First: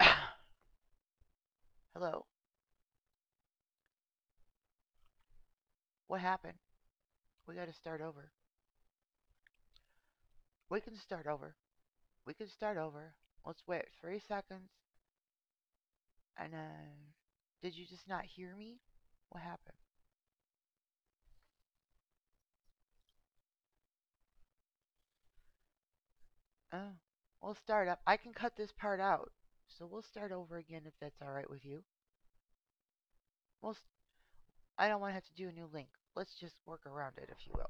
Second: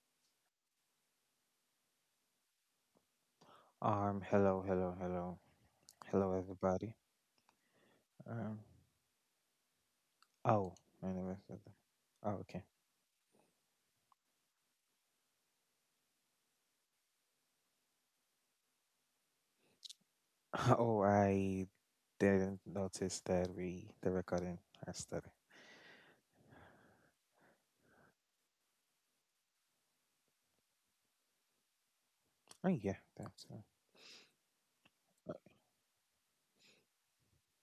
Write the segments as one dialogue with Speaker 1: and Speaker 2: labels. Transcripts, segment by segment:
Speaker 1: Hello,
Speaker 2: Hello, hello, hello,
Speaker 1: what
Speaker 2: hello,
Speaker 1: happened?
Speaker 2: everybody.
Speaker 1: We gotta start over.
Speaker 2: Um, oh,
Speaker 1: We can
Speaker 2: my
Speaker 1: start
Speaker 2: name
Speaker 1: over.
Speaker 2: is. Oh,
Speaker 1: We can
Speaker 2: okay.
Speaker 1: start over. Let's wait three seconds and then. Did you just not hear me? What happened?
Speaker 2: Oh, I didn't notice that we the recording has started.
Speaker 1: Oh, we'll start up. I can cut this part out. So we'll start over again if that's alright with you.
Speaker 2: Oh, yeah, that's.
Speaker 1: We'll s I don't want to have to do a new link. Let's just work around it, if you will.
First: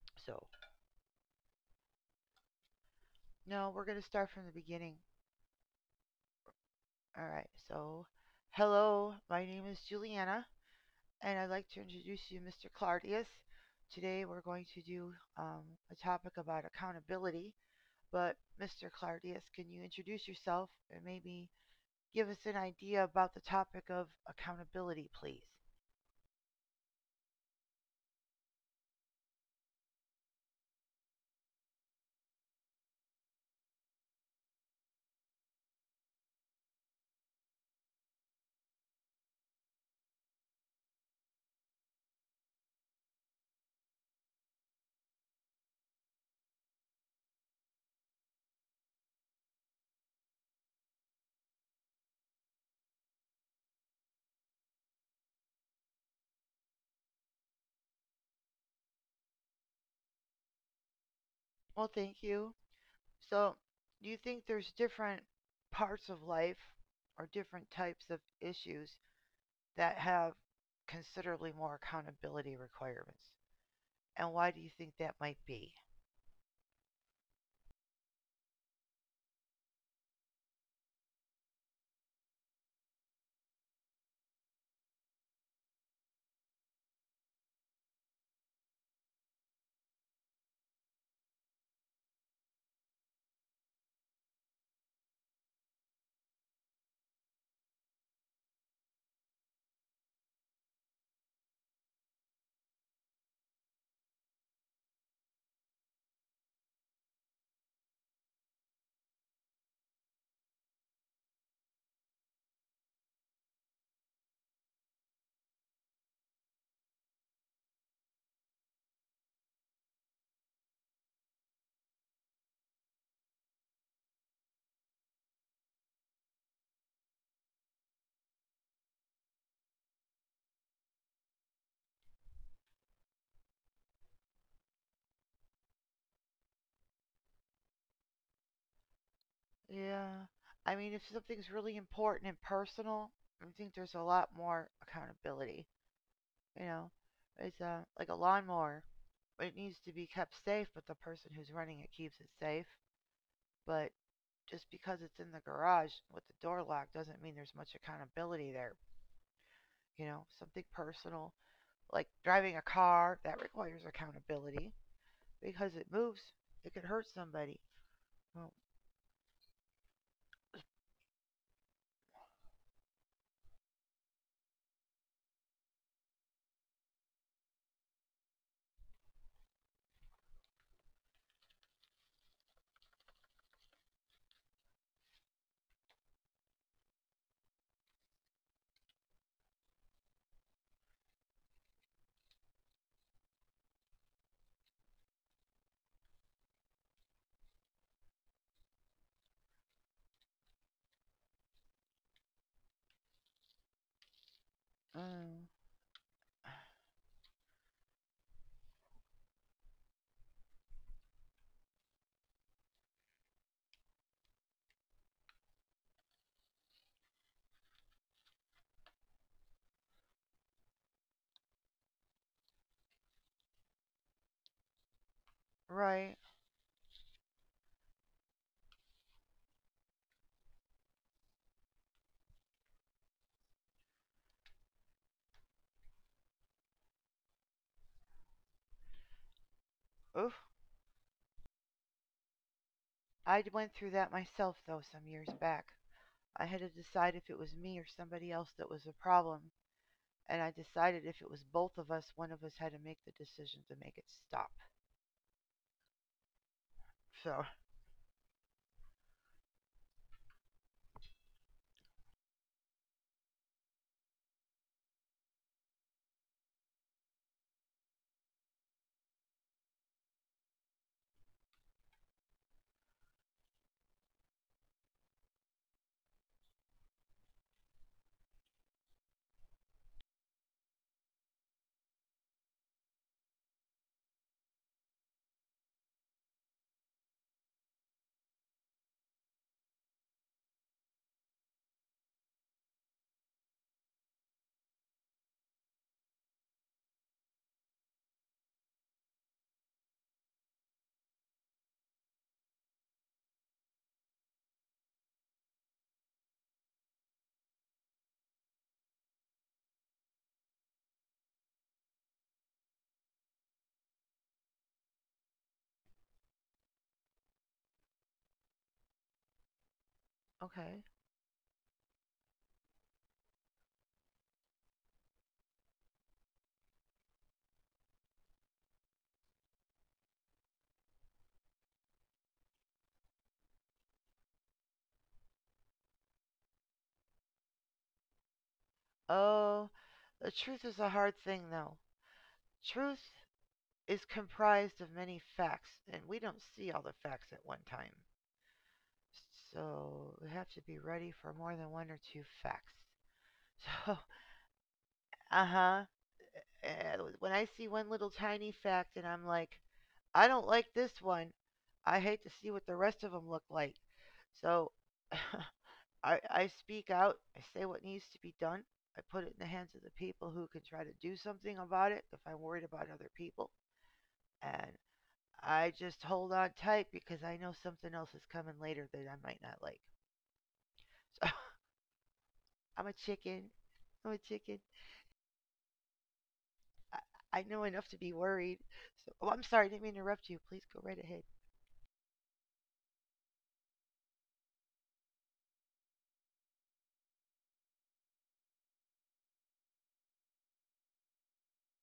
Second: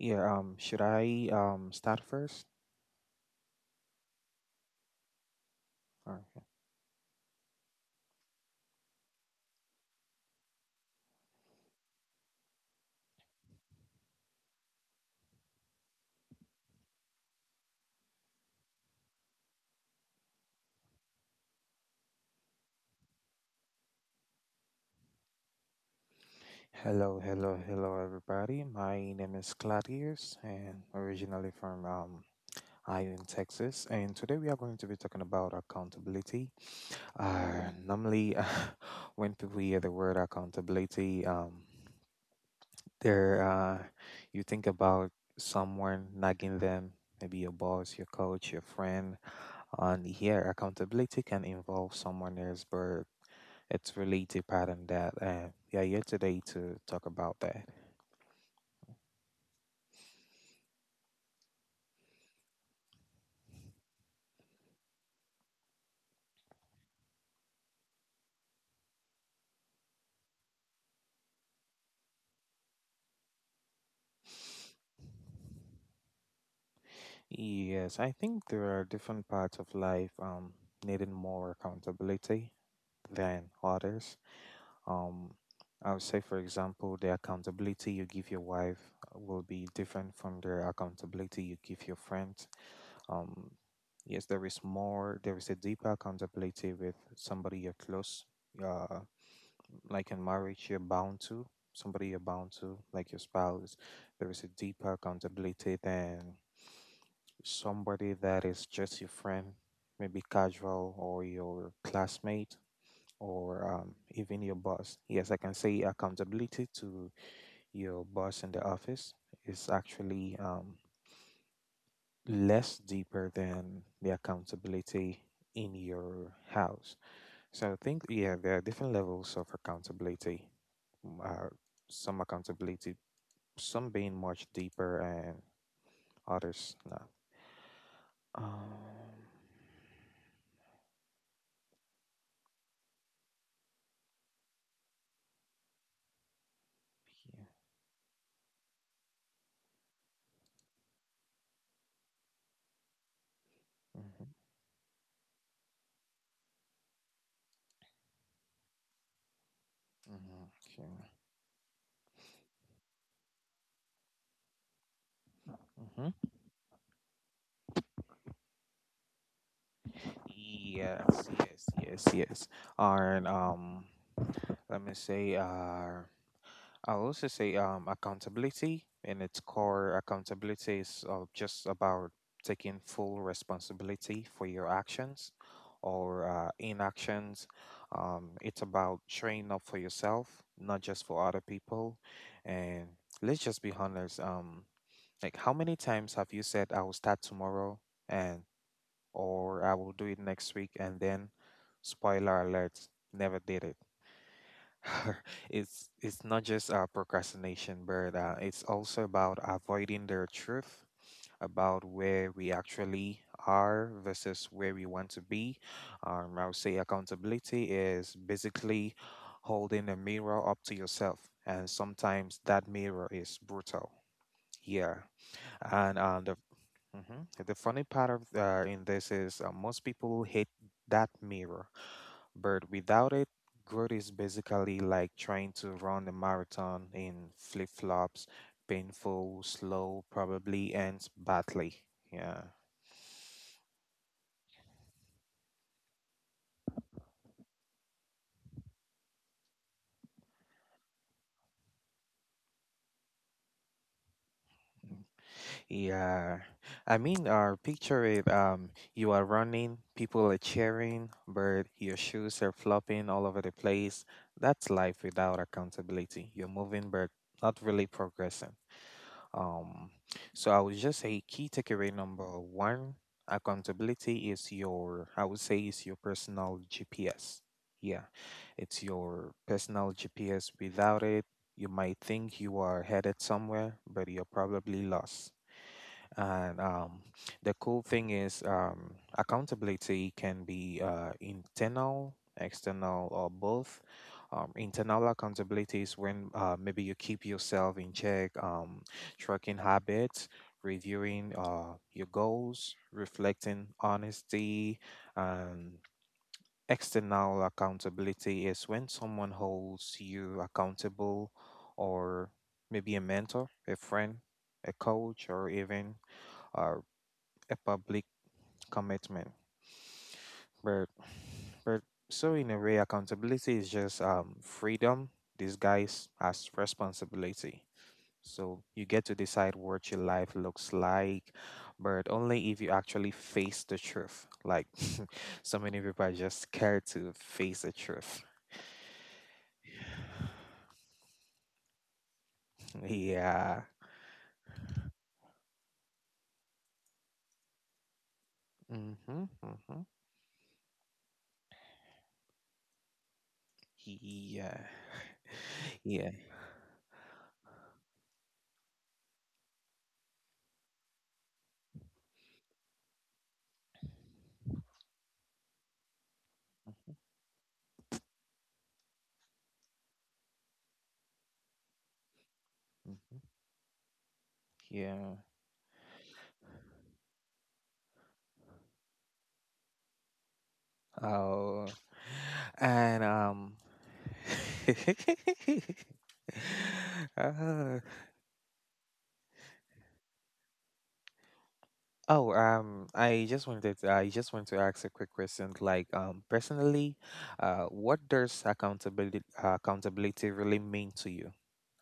Speaker 2: Yeah.
Speaker 1: So,
Speaker 2: Should I start first?
Speaker 1: no, we're gonna start from the beginning.
Speaker 2: Or,
Speaker 1: Alright, so. Hello, my name is Juliana, and I'd like to introduce you Mr. Clardius. Today we're going to do a topic about accountability. But Mr. Clardius, can you introduce yourself and maybe give us an idea about the topic of accountability, please?
Speaker 2: hello, hello, hello, everybody. My name is Claudius, and originally from Ion, Texas. And today we are going to be talking about accountability. Normally, when people hear the word accountability, they're you think about someone nagging them, maybe your boss, your coach, your friend. And here, accountability can involve someone else, but it's really deeper than that. And we are here today to talk about that.
Speaker 1: Well, thank you. So, do you think there's different parts of life or different types of issues that have considerably more accountability requirements? And why do you think that might be?
Speaker 2: Yes, I think there are different parts of life needing more accountability than others. um I would say, for example, the accountability you give your wife will be different from the accountability you give your friends. um yes, there is a deeper accountability with somebody you're close. uh like in marriage, you're bound to somebody, you're bound to, like, your spouse. There is a deeper accountability than somebody that is just your friend, maybe casual, or your classmate, or even your boss. Yes, I can say accountability to your boss in the office is actually less deeper than the accountability in your house. So I think, yeah, there are different levels of accountability. m- Uh, some accountability, some being much deeper, and others not. Um,
Speaker 1: Yeah. I mean, if something's really important and personal, I think there's a lot more accountability. You know,
Speaker 2: yeah.
Speaker 1: it's like a lawnmower. It needs to be kept safe, but the person who's running it keeps it safe. But
Speaker 2: Mhm,
Speaker 1: just because it's in the garage with the door locked doesn't mean there's much accountability there. You know,
Speaker 2: mhm,
Speaker 1: something
Speaker 2: okay,
Speaker 1: personal, like driving a car, that requires accountability because it
Speaker 2: mhm.
Speaker 1: moves. It could hurt somebody. Well,
Speaker 2: Yes, yes, yes, yes. And let me say I'll also say, accountability, in its core, accountability is just about taking full responsibility for your actions or inactions. It's about showing up for yourself, not just for other people. And let's just be honest. Like, how many times have you said I will start tomorrow and, or I will do it next week, and then, spoiler alert, never did it.
Speaker 1: mm,
Speaker 2: It's not just procrastination, but it's also about avoiding the truth about where we actually are versus where we want to be. I would say accountability is basically holding a mirror up to yourself, and sometimes that mirror is brutal. Yeah, and
Speaker 1: right.
Speaker 2: the mhm. the funny part of, in this, is most people hate that mirror, but without it, growth is basically like trying to run a marathon in flip flops, painful, slow,
Speaker 1: Oof.
Speaker 2: probably ends badly. Yeah.
Speaker 1: I went through that myself, though, some years back. I had to decide if it was me or somebody else that was the problem, and I decided if it was both of us, one of us had to make the decision to make it stop.
Speaker 2: Yeah. I mean,
Speaker 1: So,
Speaker 2: picture it. You are running, people are cheering, but your shoes are flopping all over the place. That's life without accountability. You're moving, but not really progressing. Um, so I would just say, key takeaway number one, accountability is your, I would say, is your personal GPS. Yeah, it's your personal GPS. Without it, you might think you are headed somewhere, but you're probably lost. And the cool thing is, accountability can be, internal, external, or both. Internal accountability is when, maybe you keep yourself in check, tracking habits, reviewing your goals, reflecting honesty, and external accountability is when someone holds you accountable, or maybe a mentor, a friend, a coach, or even uh, a public commitment.
Speaker 1: okay.
Speaker 2: But but so, in a way, accountability is just freedom disguised as responsibility. So you get to decide what your life looks like, but only if you actually face the truth. Like, so many people are just scared to face the truth.
Speaker 1: Oh, the truth is a hard thing, though. Truth
Speaker 2: Yeah.
Speaker 1: is comprised of many facts, and we don't see all the facts at one time.
Speaker 2: Mm-hmm. Mm-hmm.
Speaker 1: So, we have to be ready for more than one or two facts. So,
Speaker 2: Yeah.
Speaker 1: uh huh.
Speaker 2: Yeah.
Speaker 1: When I see one little tiny fact and I'm like, I don't like this one. I hate to see what the rest of them look like. So I speak
Speaker 2: Mm-hmm.
Speaker 1: out. I say what needs to be done. I put it in the hands of the people who can try to do something about it if I'm worried about other
Speaker 2: Mm-hmm.
Speaker 1: people. And
Speaker 2: Yeah.
Speaker 1: I just hold on tight because I know something else is coming later that I might not like. So
Speaker 2: Oh,
Speaker 1: I'm a
Speaker 2: and
Speaker 1: chicken. I'm a chicken. I know
Speaker 2: uh,
Speaker 1: enough to be worried. So oh, I'm sorry, I didn't mean to interrupt you. Please go right ahead.
Speaker 2: oh, I just want to ask a quick question. Like, personally, what does accountability really mean to you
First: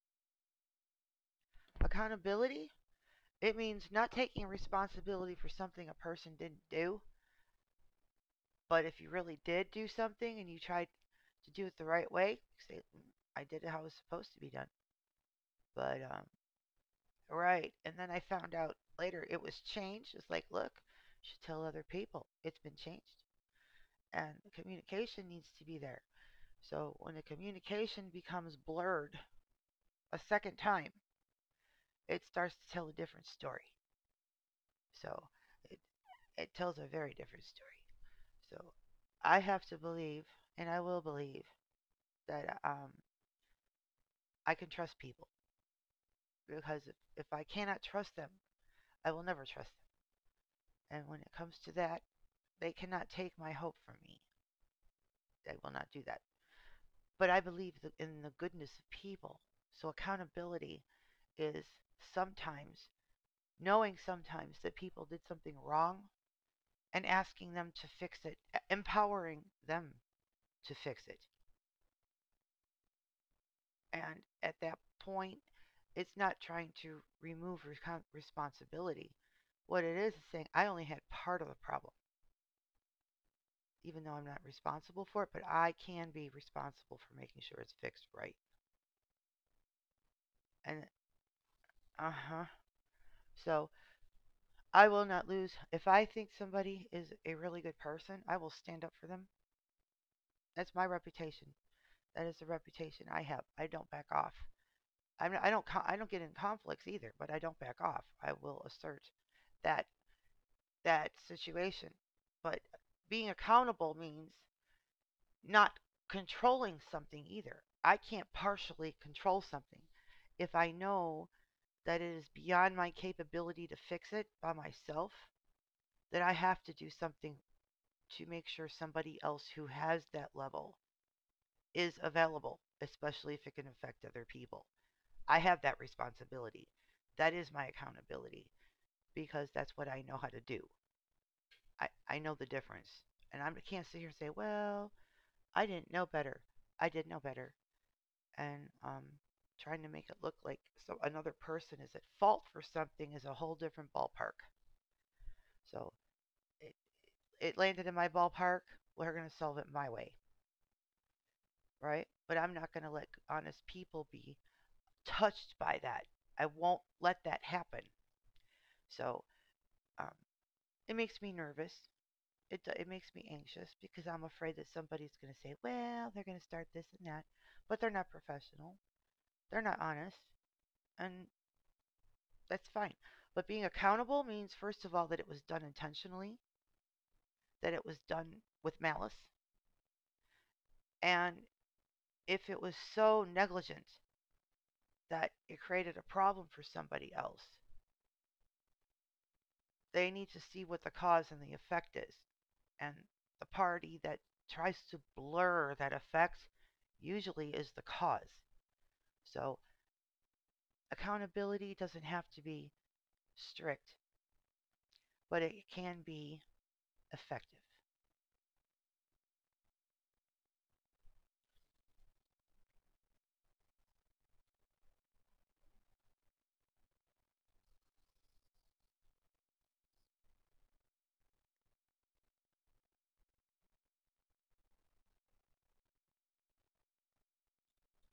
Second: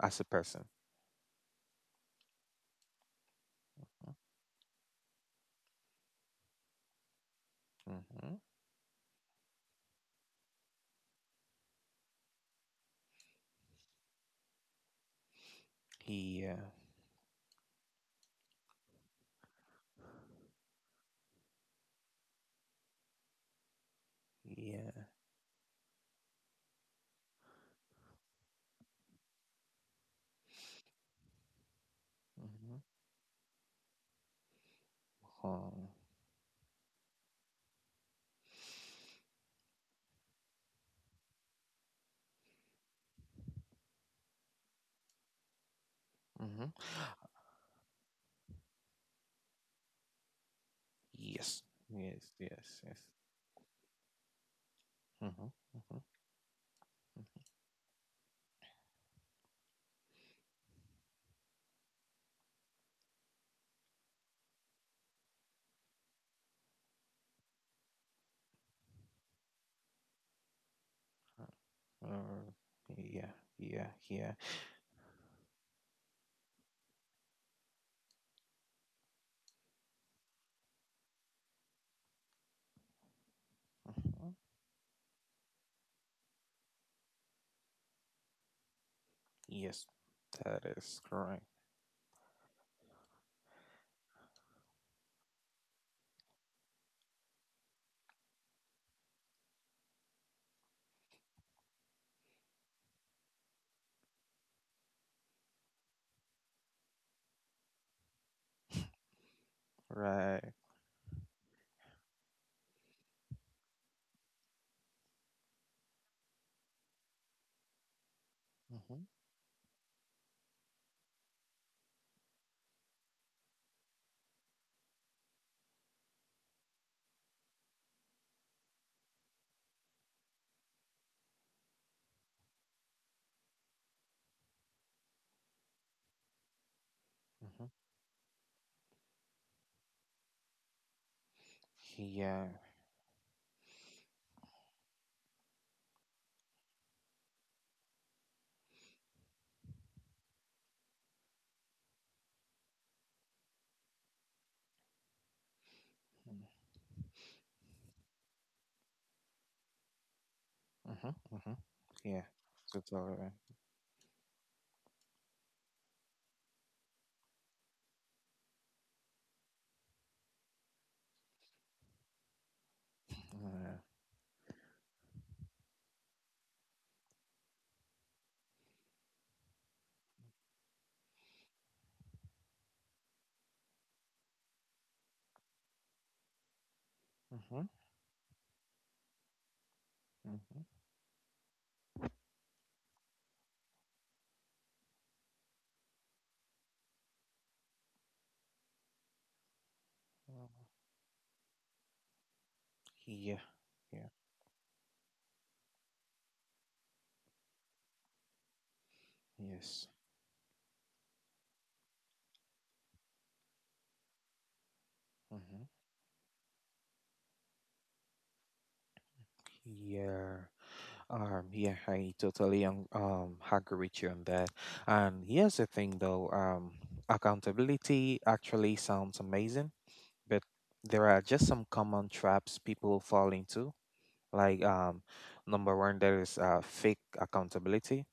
Speaker 2: as a person?
Speaker 1: Accountability. It means not taking responsibility for something a person didn't do,
Speaker 2: Mm-hmm.
Speaker 1: but if you really did do something and you tried to do it the right way, say, "Mm, I did it how it was supposed to be done. But, um,
Speaker 2: Yeah,
Speaker 1: right. And then I found out later it was changed." It's like, look, you should tell other people it's been changed. And
Speaker 2: yeah.
Speaker 1: communication needs to be there. So when the communication becomes blurred a second time, it starts to
Speaker 2: Mm-hmm.
Speaker 1: tell a different story. So it,
Speaker 2: Um,
Speaker 1: it tells a very different story. So I have to believe, and I will believe, that I can trust people
Speaker 2: mm-hmm.
Speaker 1: because if I cannot trust them, I will never trust them. And when it comes
Speaker 2: Yes,
Speaker 1: to that,
Speaker 2: yes, yes,
Speaker 1: they
Speaker 2: yes.
Speaker 1: cannot take my hope from me.
Speaker 2: Mm-hmm.
Speaker 1: They will not
Speaker 2: Mm-hmm.
Speaker 1: do that. But I believe in the goodness of people. So accountability is sometimes knowing sometimes that people did something wrong and asking them to fix it, empowering them to fix it.
Speaker 2: Mm-hmm. Yeah, yeah,
Speaker 1: And
Speaker 2: yeah.
Speaker 1: at that point, it's not trying to remove recon responsibility. What it is saying, I only had part of the problem, even though I'm
Speaker 2: Mhm.
Speaker 1: not responsible for it, but I can be responsible for making sure it's fixed right.
Speaker 2: Yes, that
Speaker 1: And
Speaker 2: is correct.
Speaker 1: uh huh. So I will not lose. If I think somebody is a really good person, I will stand up for them. That's my reputation. That is the reputation I have. I don't back off. I don't. I don't get in conflicts either, but I don't back off. I will assert that
Speaker 2: Right.
Speaker 1: that situation. But being accountable means not controlling something either. I can't partially
Speaker 2: Mm-hmm.
Speaker 1: control something. If I know that it is beyond my capability to fix it by myself, then I have to do something to make sure somebody else who has that level is available, especially if it can affect other people. I have that responsibility. That is my
Speaker 2: Mm-hmm.
Speaker 1: accountability because that's what I know how to do. I know the
Speaker 2: Yeah.
Speaker 1: difference. And I can't sit here and say, well, I didn't know better. I did know better. And trying to make it look like so another person is at fault for something is a whole different ballpark. So it, it landed in my ballpark. We're going to solve it my way,
Speaker 2: Mm-hmm. Mm-hmm.
Speaker 1: right?
Speaker 2: Yeah.
Speaker 1: But I'm not going to
Speaker 2: That's
Speaker 1: let
Speaker 2: all right.
Speaker 1: honest people be touched by that. I won't let that happen. So um, it makes me nervous it makes me anxious
Speaker 2: Yeah.
Speaker 1: because I'm afraid that somebody's going to say, "Well, they're going to start this and that," but they're not professional. They're not honest, and that's fine. But being accountable means first of all that it was done intentionally,
Speaker 2: Mm-hmm.
Speaker 1: that it was done with malice,
Speaker 2: Mm-hmm.
Speaker 1: and if it was so negligent that it created a problem for somebody else, they need to see what the cause and the effect is. And
Speaker 2: Yeah.
Speaker 1: the party
Speaker 2: Yeah.
Speaker 1: that tries to blur that effect usually is the cause. So
Speaker 2: Yes.
Speaker 1: accountability doesn't have to be strict, but
Speaker 2: Mm-hmm.
Speaker 1: it can be effective.
Speaker 2: Yeah. Yeah, I totally agree with you on that. And here's the thing, though, accountability actually sounds amazing, but there are just some common traps people fall into. Like, number one, there is fake accountability.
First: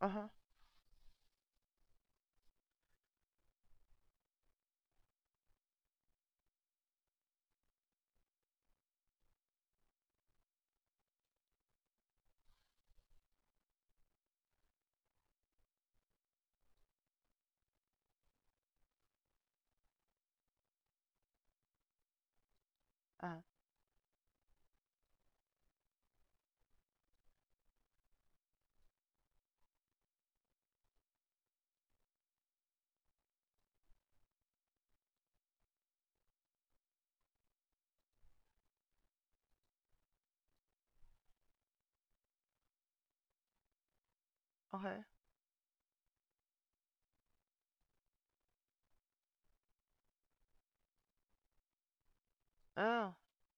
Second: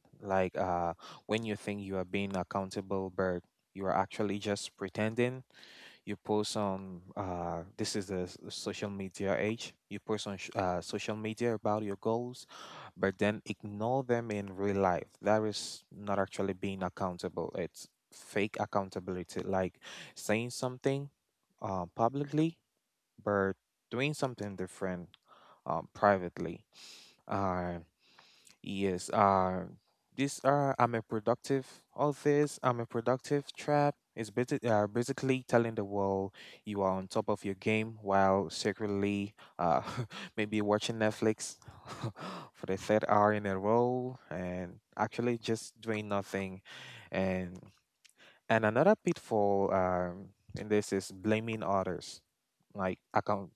Speaker 1: Uh huh.
Speaker 2: Like, when you think you are being accountable, but you are actually just pretending. You post on, this is the social media age, you post on social media about your goals, but then ignore them in real life. That is not actually being accountable, it's fake accountability, like saying something publicly
Speaker 1: Uh
Speaker 2: but doing something different privately. Uh. Yes, this I'm a productive trap. It's basically telling the world you are on top of your game while secretly maybe watching Netflix for the third hour in a row
Speaker 1: huh.
Speaker 2: and
Speaker 1: Okay.
Speaker 2: actually just doing nothing. And another pitfall, in this, is blaming others. Like
Speaker 1: Oh,
Speaker 2: account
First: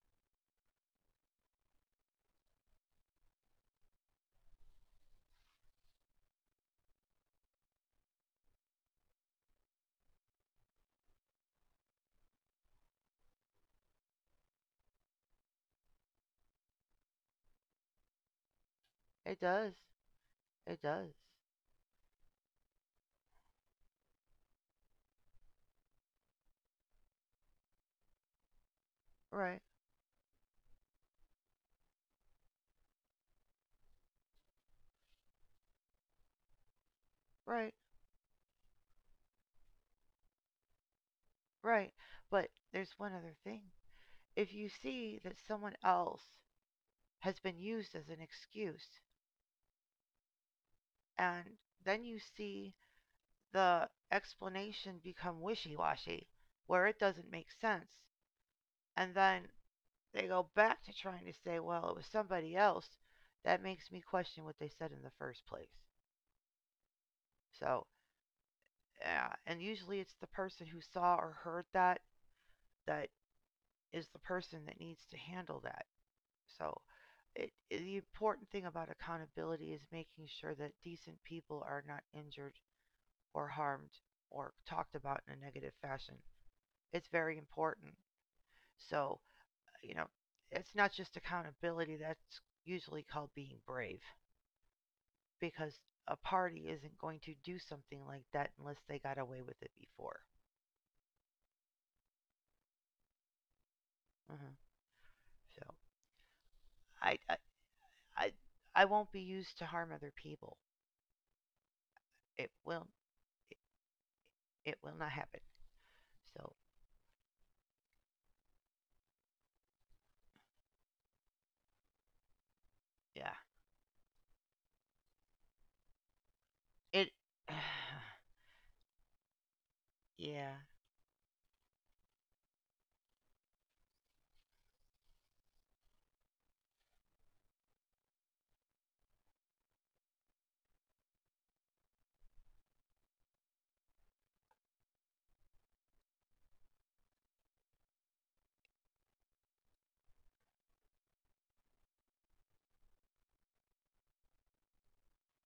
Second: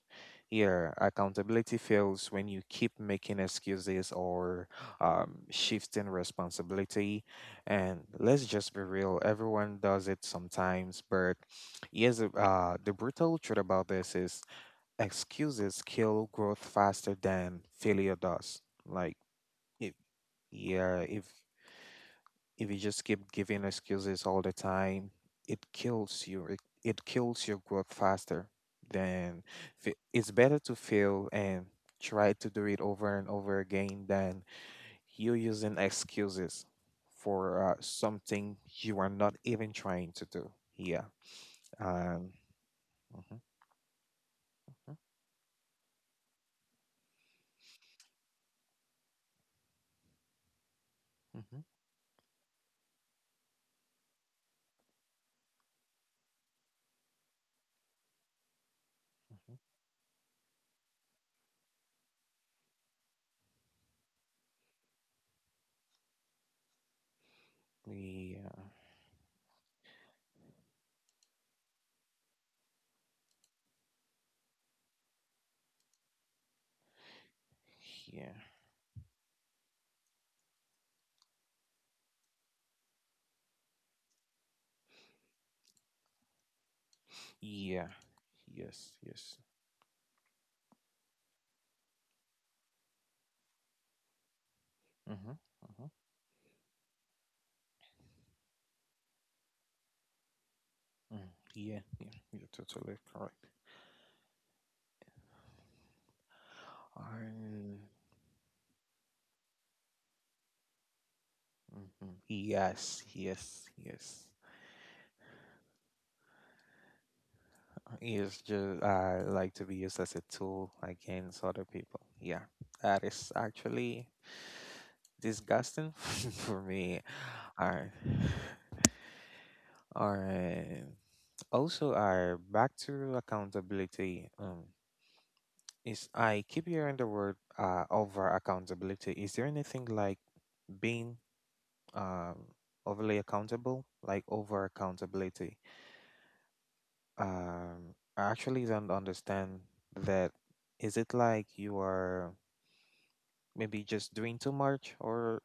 Speaker 2: here, accountability fails when you keep making excuses or shifting responsibility. And let's just be real, everyone does it sometimes. But here's the brutal truth about this is excuses kill growth faster than failure does. Like,
Speaker 1: it does.
Speaker 2: if
Speaker 1: It
Speaker 2: yeah,
Speaker 1: does.
Speaker 2: if you just keep giving excuses all the time, it kills you. It kills your growth faster than
Speaker 1: Right.
Speaker 2: it's better to fail and try to do it over and over again than you using excuses for
Speaker 1: Right.
Speaker 2: something you are not even trying to do. Yeah.
Speaker 1: Right.
Speaker 2: Um,
Speaker 1: But there's one other
Speaker 2: mhm,
Speaker 1: thing. If you
Speaker 2: mhm,
Speaker 1: see that someone else has been used as an excuse, and
Speaker 2: mhm,
Speaker 1: then you see the explanation become wishy washy, where it doesn't make sense, and then
Speaker 2: mhm.
Speaker 1: they go back to trying to say, well, it was somebody else. That makes me question what they said in the first place. So,
Speaker 2: Yeah.
Speaker 1: yeah, and usually it's the person who saw or heard that that is the person that needs to handle that. So, it- the
Speaker 2: Yeah.
Speaker 1: important thing about accountability is making sure that decent people are not injured or harmed or talked about in a negative fashion. It's very
Speaker 2: Yeah.
Speaker 1: important.
Speaker 2: Yes.
Speaker 1: So,
Speaker 2: Yes.
Speaker 1: you know, it's not just accountability, that's usually called being brave,
Speaker 2: Mm-hmm.
Speaker 1: because
Speaker 2: Mm-hmm.
Speaker 1: a party isn't going to do something like that unless they got away with it before.
Speaker 2: Mm. Yeah. Yeah. You're totally correct.
Speaker 1: Mhm. So I I
Speaker 2: Um,
Speaker 1: I, I won't be used to harm other people.
Speaker 2: mhm.
Speaker 1: It will
Speaker 2: Yes,
Speaker 1: it,
Speaker 2: yes, yes.
Speaker 1: it will not happen. So
Speaker 2: It's just I like to be used as a tool against other people. Yeah, that is
Speaker 1: yeah,
Speaker 2: actually disgusting for me.
Speaker 1: it
Speaker 2: Alright,
Speaker 1: yeah.
Speaker 2: alright. Also, I, back to accountability. Is, I keep hearing the word over accountability. Is there anything like being um overly accountable, like over accountability? I actually don't understand that. Is it like you are maybe just doing too much, or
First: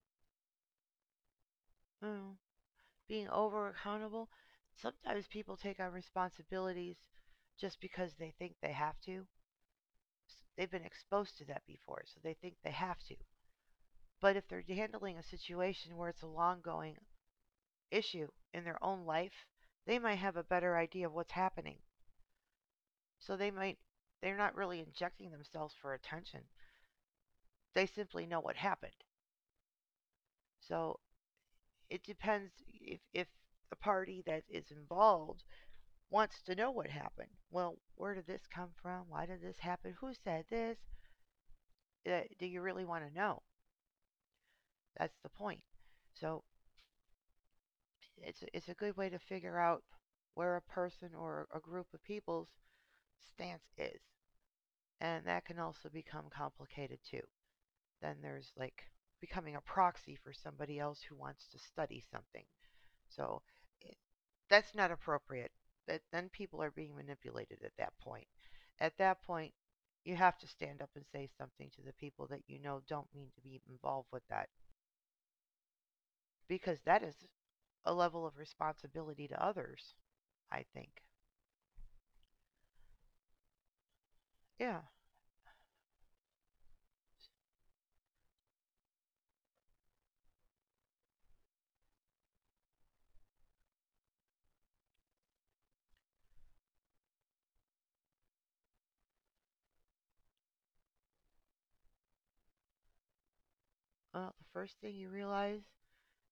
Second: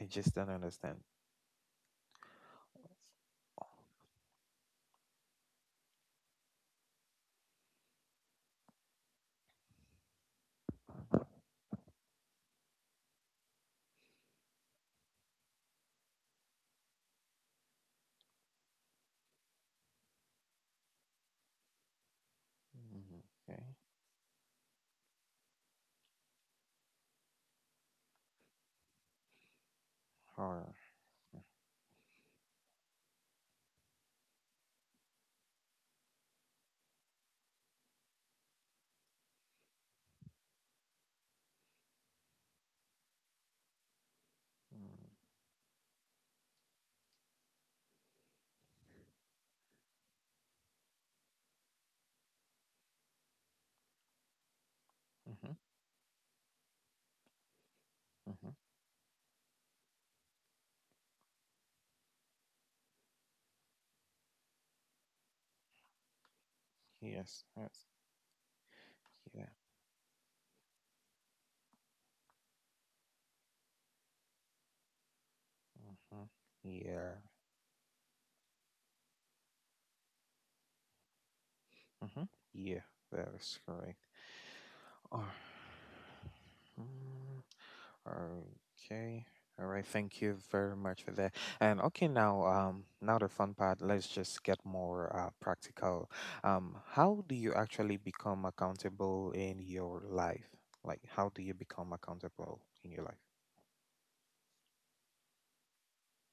Speaker 2: I just don't understand?
Speaker 1: Mm. Being over accountable, sometimes people take on responsibilities just because they think they have to. They've been exposed to that before, so they think they have to. But if they're handling a situation where it's a long going issue in their own life, they might have a better idea of what's happening.
Speaker 2: Mhm.
Speaker 1: So they
Speaker 2: Okay.
Speaker 1: might they're not really injecting themselves for attention. They simply know what happened.
Speaker 2: Or,
Speaker 1: So it depends if the party that is involved wants to know what happened. Well, where did this come from? Why did this happen? Who said this? Do you really want to know?
Speaker 2: mm-hmm.
Speaker 1: That's the point. So it's a good way to figure out where a person or a group of people's stance is, and that
Speaker 2: Mm-hmm.
Speaker 1: can also become complicated too. Then there's
Speaker 2: Mm-hmm.
Speaker 1: like becoming a proxy for somebody else who wants to study something. So eh, that's not appropriate. That then people are being
Speaker 2: Yes.
Speaker 1: manipulated at
Speaker 2: Yes.
Speaker 1: that point. At that
Speaker 2: Yeah.
Speaker 1: point, you have to stand up and say something to the people that you know don't mean to be involved with that
Speaker 2: Mm-hmm.
Speaker 1: because that
Speaker 2: Yeah.
Speaker 1: is a level of responsibility to others, I think.
Speaker 2: Mm-hmm. Yeah. That is correct.
Speaker 1: Yeah.
Speaker 2: Oh. Okay. All right. Thank you very much for that. And okay, now, now the fun part. Let's just get more practical. How do you actually become accountable in your life? Like, how do you become accountable in your life?
Speaker 1: Well, the first thing you realize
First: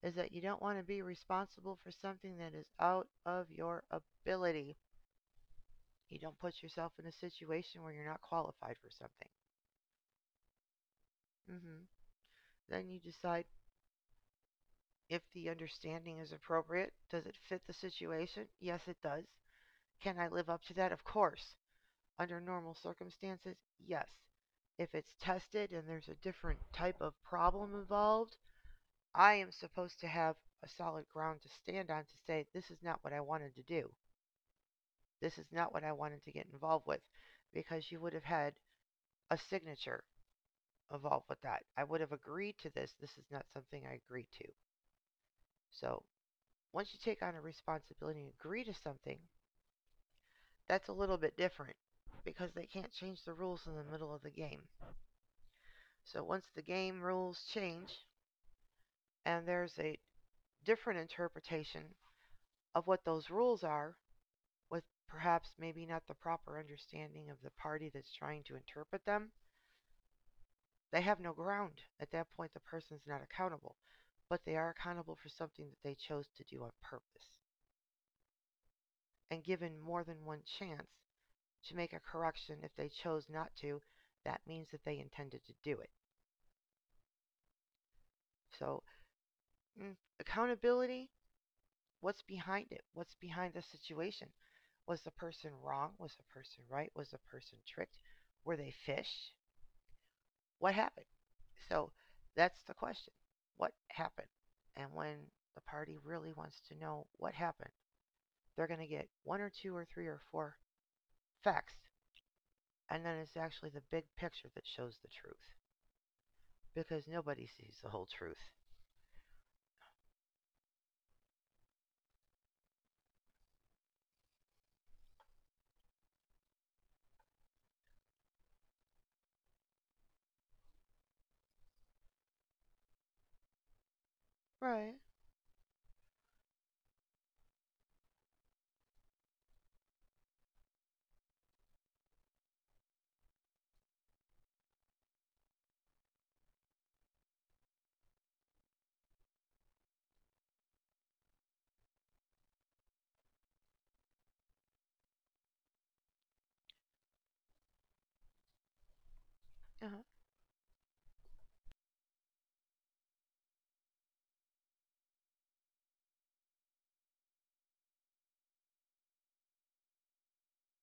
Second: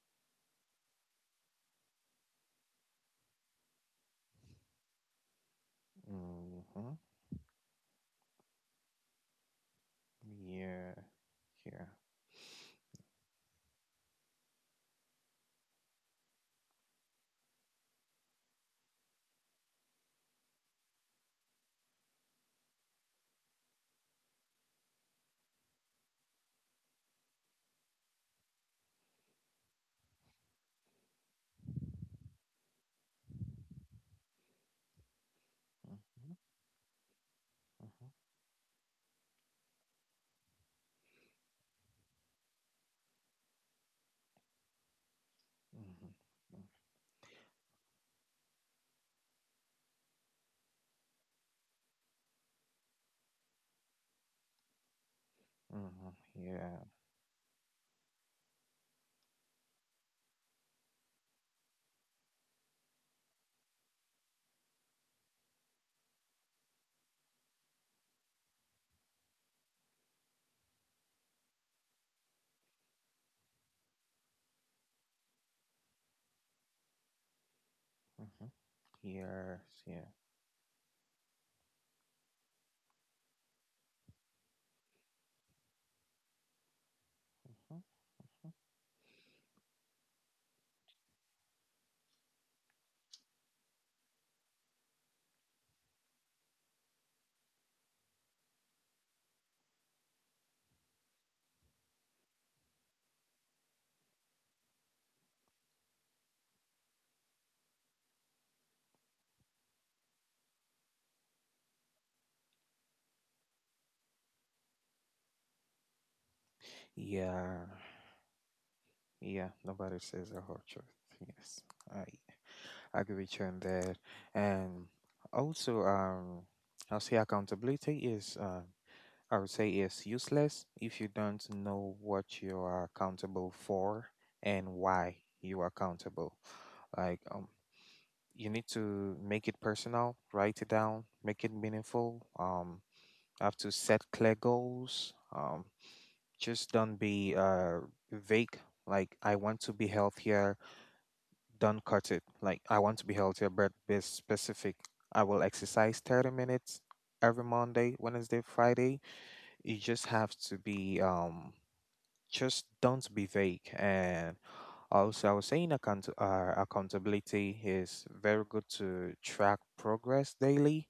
Speaker 1: is that you don't want to be responsible for something that is out of your ability. You don't put
Speaker 2: Mm-hmm.
Speaker 1: yourself in a situation where you're not qualified for something.
Speaker 2: Yeah.
Speaker 1: Hmm.
Speaker 2: Yeah.
Speaker 1: Then you decide if the understanding is appropriate. Does it fit the situation? Yes, it does. Can I live up to that? Of course. Under normal circumstances, yes. If it's tested and there's a different type of problem involved, I am supposed to have a solid ground to stand on to say this is not what I wanted to do. This is not what I wanted
Speaker 2: Mm-hmm.
Speaker 1: to get involved with because you
Speaker 2: Mm-hmm.
Speaker 1: would have had a signature involved with that. I would have agreed to this. This is not something I agreed to. So once you take on a responsibility and agree to something, that's a little bit different because they can't change the rules in the middle of the game.
Speaker 2: Mm-hmm. Mm-hmm.
Speaker 1: So once the
Speaker 2: Yeah.
Speaker 1: game rules change and there's a different interpretation of what those rules are, with perhaps maybe not the proper understanding of the party that's trying to interpret them, they have no ground. At that point, the person's not accountable, but they are accountable for something that they chose to do on purpose.
Speaker 2: Mm-hmm.
Speaker 1: And
Speaker 2: Yes.
Speaker 1: given
Speaker 2: Yeah. Mm-hmm.
Speaker 1: more than one chance to make a correction, if they chose not to, that means that they intended to do it. So, accountability, what's behind it? What's behind the situation? Was the person wrong? Was the person right? Was the person tricked? Were they fish? What happened? So that's the question. What happened? And when the party really wants to know what happened, they're going to get one or two or three or four facts. And then it's actually the big picture that shows the truth because nobody
Speaker 2: Yeah,
Speaker 1: sees the whole truth.
Speaker 2: yeah, nobody says the whole truth. Yes, I I agree with you on that. And also, I'll say accountability is, I would say, is useless if you don't know what you are accountable for and
Speaker 1: Right.
Speaker 2: why you are accountable. Like, you need to make it personal, write it down, make it meaningful. Have to set clear goals. Just don't be vague. Like, I want to be healthier don't cut it. Like, I want to be healthier, but be specific. I will exercise 30 minutes every Monday, Wednesday, Friday. You
Speaker 1: Uh
Speaker 2: just
Speaker 1: huh.
Speaker 2: have to be, just don't be vague. And also, I was saying accountability is very good to track progress daily.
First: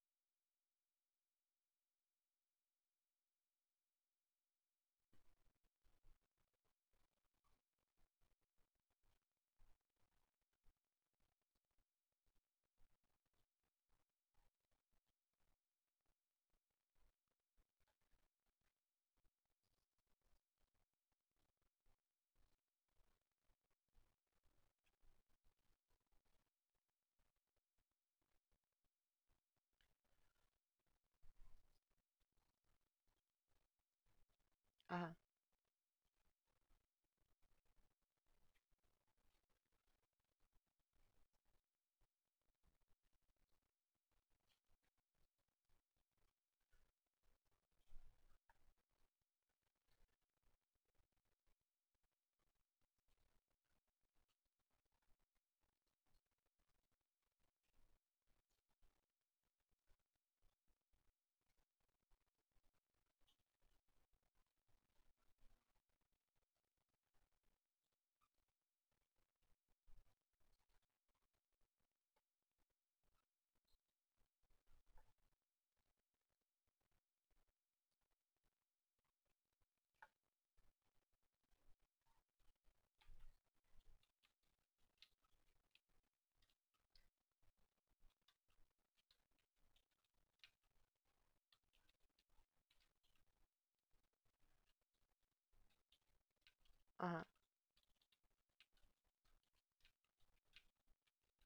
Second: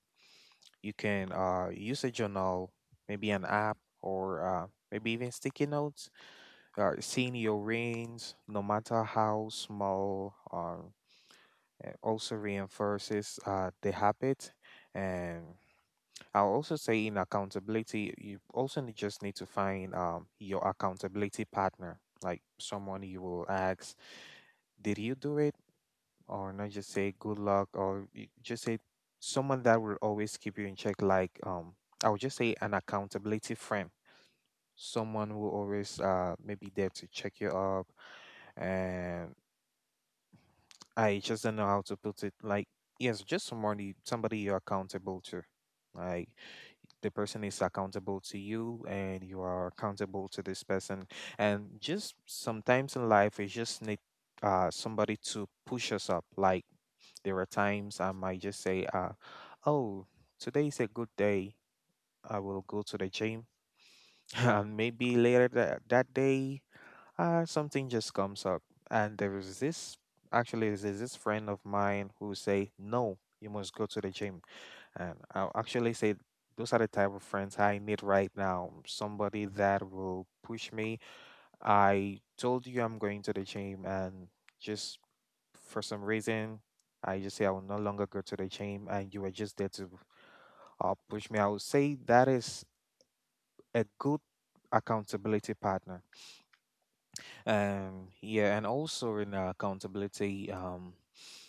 Speaker 2: You can use a journal, maybe an app, or maybe even sticky notes. Seeing your rings, no matter how small, also reinforces the habit. And I'll also say in accountability, you also just need to find your accountability partner, like someone you will ask, did you do it? Or not just say good luck, or you just say someone that will always keep you in check, like, I would just say an accountability friend.
Speaker 1: Uh huh.
Speaker 2: Someone who always maybe there to check you up, and. I just don't know how to put it. Like, yes, just somebody you're accountable to. Like, the person is accountable to you and you are accountable to this person. And just sometimes in life we just need somebody to push us up. Like, there are times I might just say, oh, today is a good day. I will go to the gym. And maybe later that day, something just comes up, and there was this, actually there's this friend of mine who say no, you must go to the gym. And I'll actually say, those are the type of friends I need right now, somebody that will push me. I told you I'm going to the gym, and just for some reason I just say I will no longer go to the gym, and you were just there to push me. I would say that is a good accountability partner.
Speaker 1: Uh huh.
Speaker 2: Yeah, and also in accountability,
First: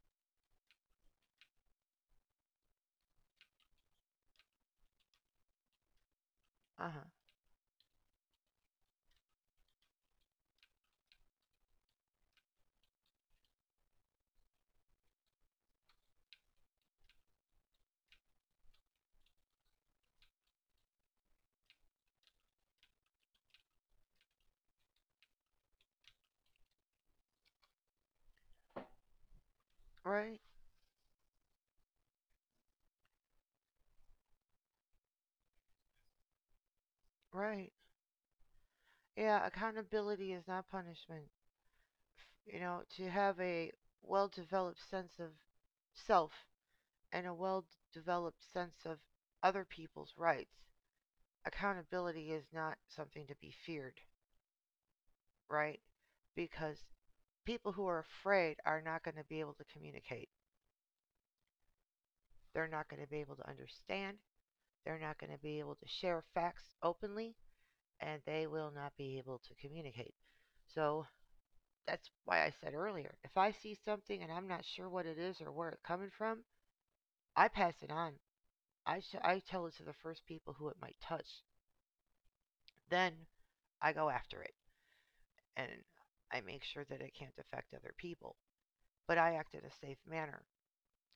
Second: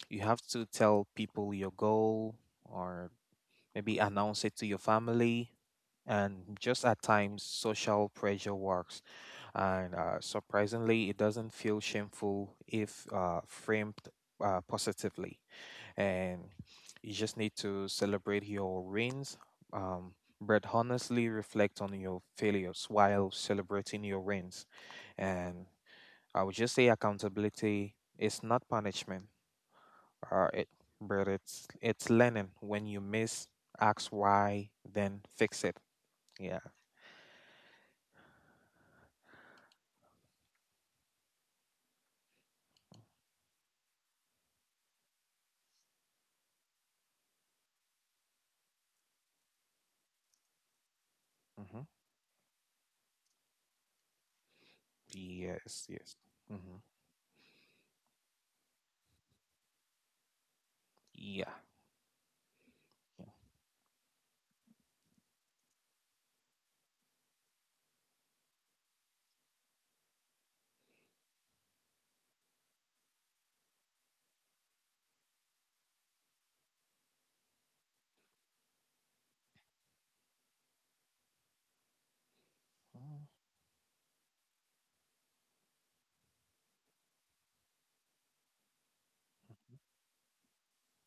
Speaker 2: you have to tell people your goal, or maybe announce it to your family. And just
Speaker 1: Uh
Speaker 2: at
Speaker 1: huh.
Speaker 2: times, social pressure works. And surprisingly, it doesn't feel shameful if framed positively. And you just need to celebrate your wins, um, but honestly reflect on your failures while celebrating your wins. And I would just say accountability is not punishment,
Speaker 1: Right.
Speaker 2: uh, it, but it's learning. When you miss, ask why, then fix it. Yeah.
Speaker 1: Right. Yeah. Accountability is not punishment. You know, to have a well developed sense of self and a well developed sense of other people's rights,
Speaker 2: Mm-hmm.
Speaker 1: accountability is not something to be feared, right?
Speaker 2: Yes. Yes.
Speaker 1: Because
Speaker 2: Mm-hmm.
Speaker 1: people who are afraid are not going to be able to communicate.
Speaker 2: Yeah.
Speaker 1: They're not going to be able to understand. They're not going to be able to share facts openly, and they will not be able to communicate. So that's why I said earlier, if I see something and I'm not sure what it is or where it's coming from, I pass it on. I tell it to the first people who it might touch. Then I go after it and I make sure that it can't affect other people. But I act in a
Speaker 2: Mm-hmm.
Speaker 1: safe manner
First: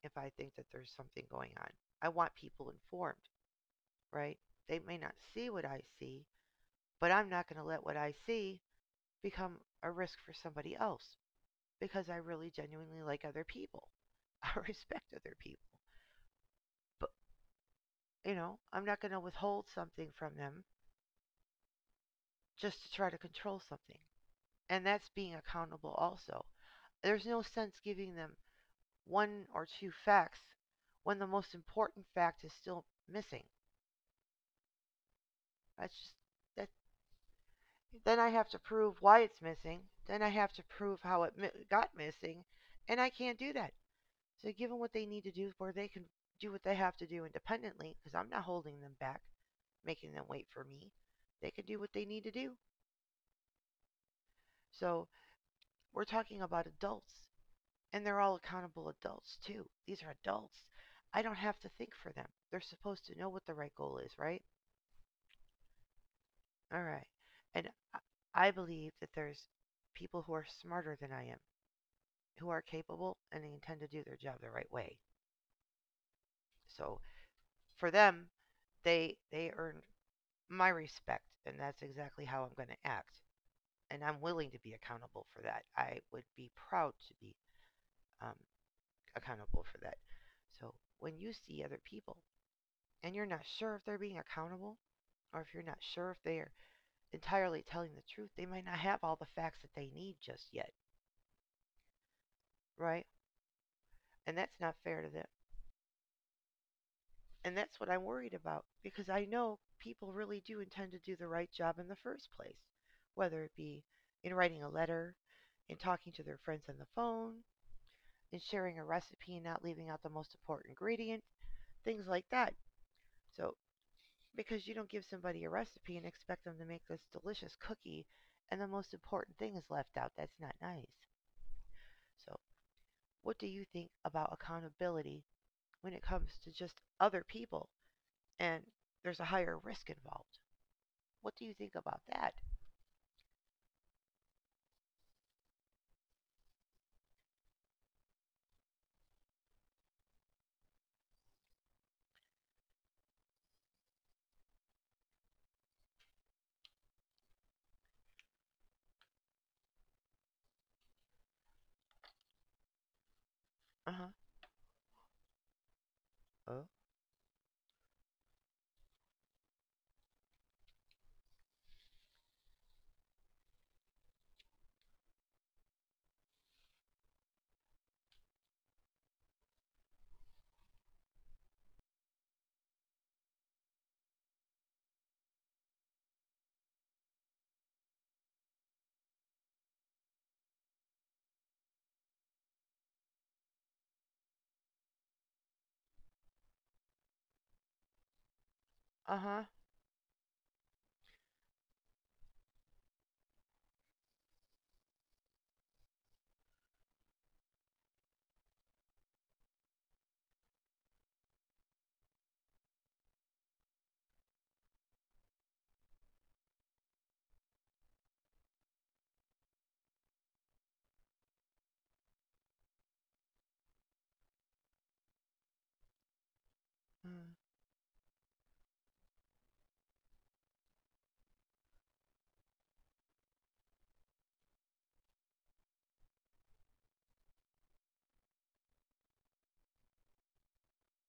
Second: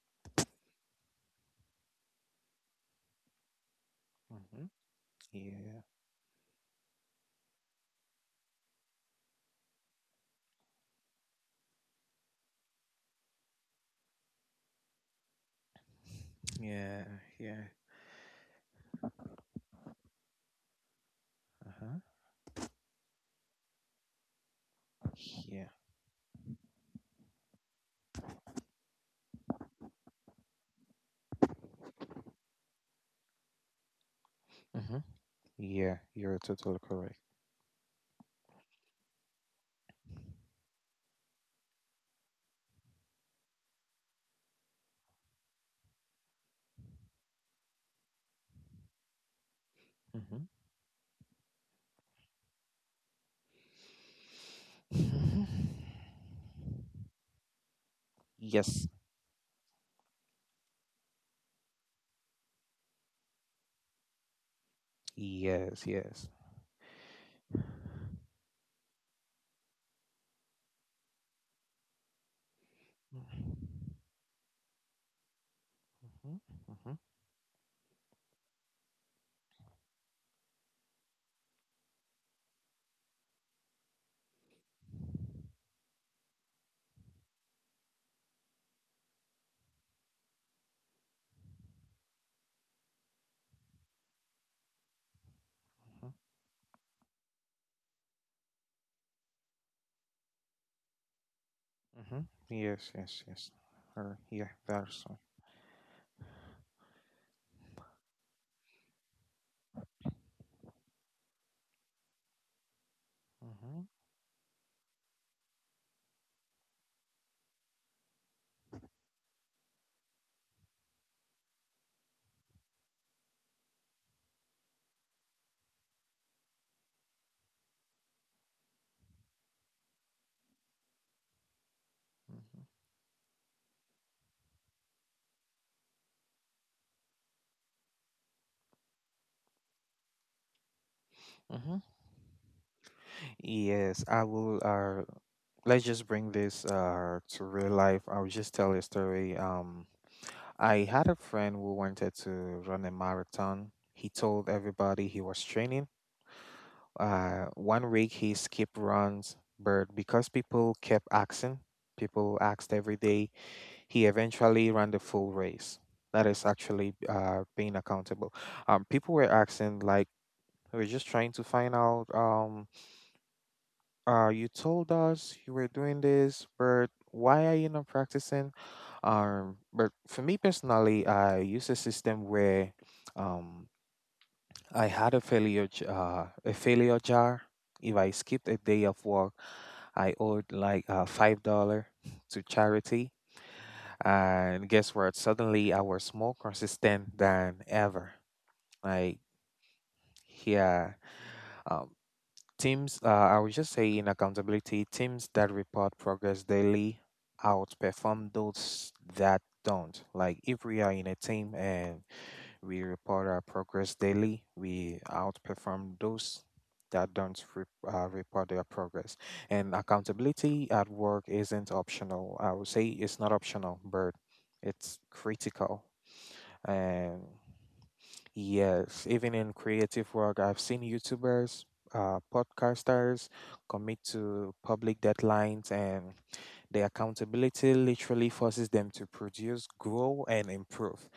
Speaker 1: if I think that there's something going on. I want people informed, right?
Speaker 2: Mm-hmm.
Speaker 1: They may not see what I
Speaker 2: Yeah.
Speaker 1: see, but I'm not going to let what I see become a risk for somebody else because I really genuinely like other people. I respect other people.
Speaker 2: Yeah.
Speaker 1: But,
Speaker 2: Yeah.
Speaker 1: you know, I'm not going to withhold something from them
Speaker 2: Uh-huh.
Speaker 1: just to try to control something. And that's being
Speaker 2: Yeah.
Speaker 1: accountable also. There's no sense giving them one or two facts when the most important fact is still missing.
Speaker 2: Mm-hmm.
Speaker 1: That's
Speaker 2: Yeah.
Speaker 1: just
Speaker 2: You're
Speaker 1: that.
Speaker 2: totally correct.
Speaker 1: Then I have to prove why it's missing. Then I have to prove how it got missing, and I can't do that. So give them what they need to do, where they can do what they have to do independently, because I'm not holding them back, making them
Speaker 2: Mm-hmm.
Speaker 1: wait for me. They can do what they need to do. So we're talking about adults, and they're all
Speaker 2: Yes.
Speaker 1: accountable adults too. These are adults. I don't have to think for them. They're supposed to know what the right goal is, right?
Speaker 2: Yes. Yes.
Speaker 1: All right. And I I believe that there's people who are smarter than I am, who are capable and they intend
Speaker 2: Mm-hmm.
Speaker 1: to do their job the right way.
Speaker 2: Mm-hmm. Mm-hmm.
Speaker 1: So for them, they earned my respect, and that's exactly how I'm going to act. And I'm willing to be accountable for that. I would be proud to be um, accountable for that. So when you see other people and you're not sure if they're being accountable, or if you're not sure if they're entirely telling the truth, they might not have all the facts that they need just yet,
Speaker 2: Mm-hmm. Yes,
Speaker 1: right?
Speaker 2: yes, yes. Or
Speaker 1: And
Speaker 2: yeah,
Speaker 1: that's not fair
Speaker 2: that's
Speaker 1: to them. And that's what I'm worried about because I know people really do intend to do the right job in the first place, whether it
Speaker 2: mm-hmm.
Speaker 1: be in writing a letter, in talking to their friends on the phone, in sharing a recipe and not leaving out the most important ingredient, things like that. So, because you don't give somebody a recipe and expect them to make this delicious cookie and the most important thing is left out, that's not nice. So,
Speaker 2: Mm-hmm.
Speaker 1: what do you think about accountability when it comes to just other people, and there's a higher risk involved. What do you
Speaker 2: Mm-hmm.
Speaker 1: think about that?
Speaker 2: Yes, I will. Let's just bring this to real life. I'll just tell a story. I had a friend who wanted to run a marathon. He told everybody he was training. 1 week he skipped runs, but because people kept asking, people asked every day,
Speaker 1: Uh
Speaker 2: he
Speaker 1: huh.
Speaker 2: eventually ran the full race. That is
Speaker 1: Uh
Speaker 2: actually being accountable. People were asking, like, we are just trying to find out. You told us you were doing this, but why are you not practicing? But for me personally, I use a system where um, I had a failure jar. If I skipped a day of work, I owed like $5 to charity. And guess what? Suddenly I was more consistent than ever. Like,
Speaker 1: uh huh.
Speaker 2: yeah. Um, teams, I would just say in accountability, teams that report progress daily outperform those that don't. Like, if we are in a team and we report our progress daily. We outperform those that don't report their progress. And accountability at work isn't optional. I would say it's not optional, but it's critical. And
Speaker 1: Uh
Speaker 2: yes, even in creative work, I've seen YouTubers, podcasters commit to public deadlines and the accountability literally forces them to produce, grow, and improve.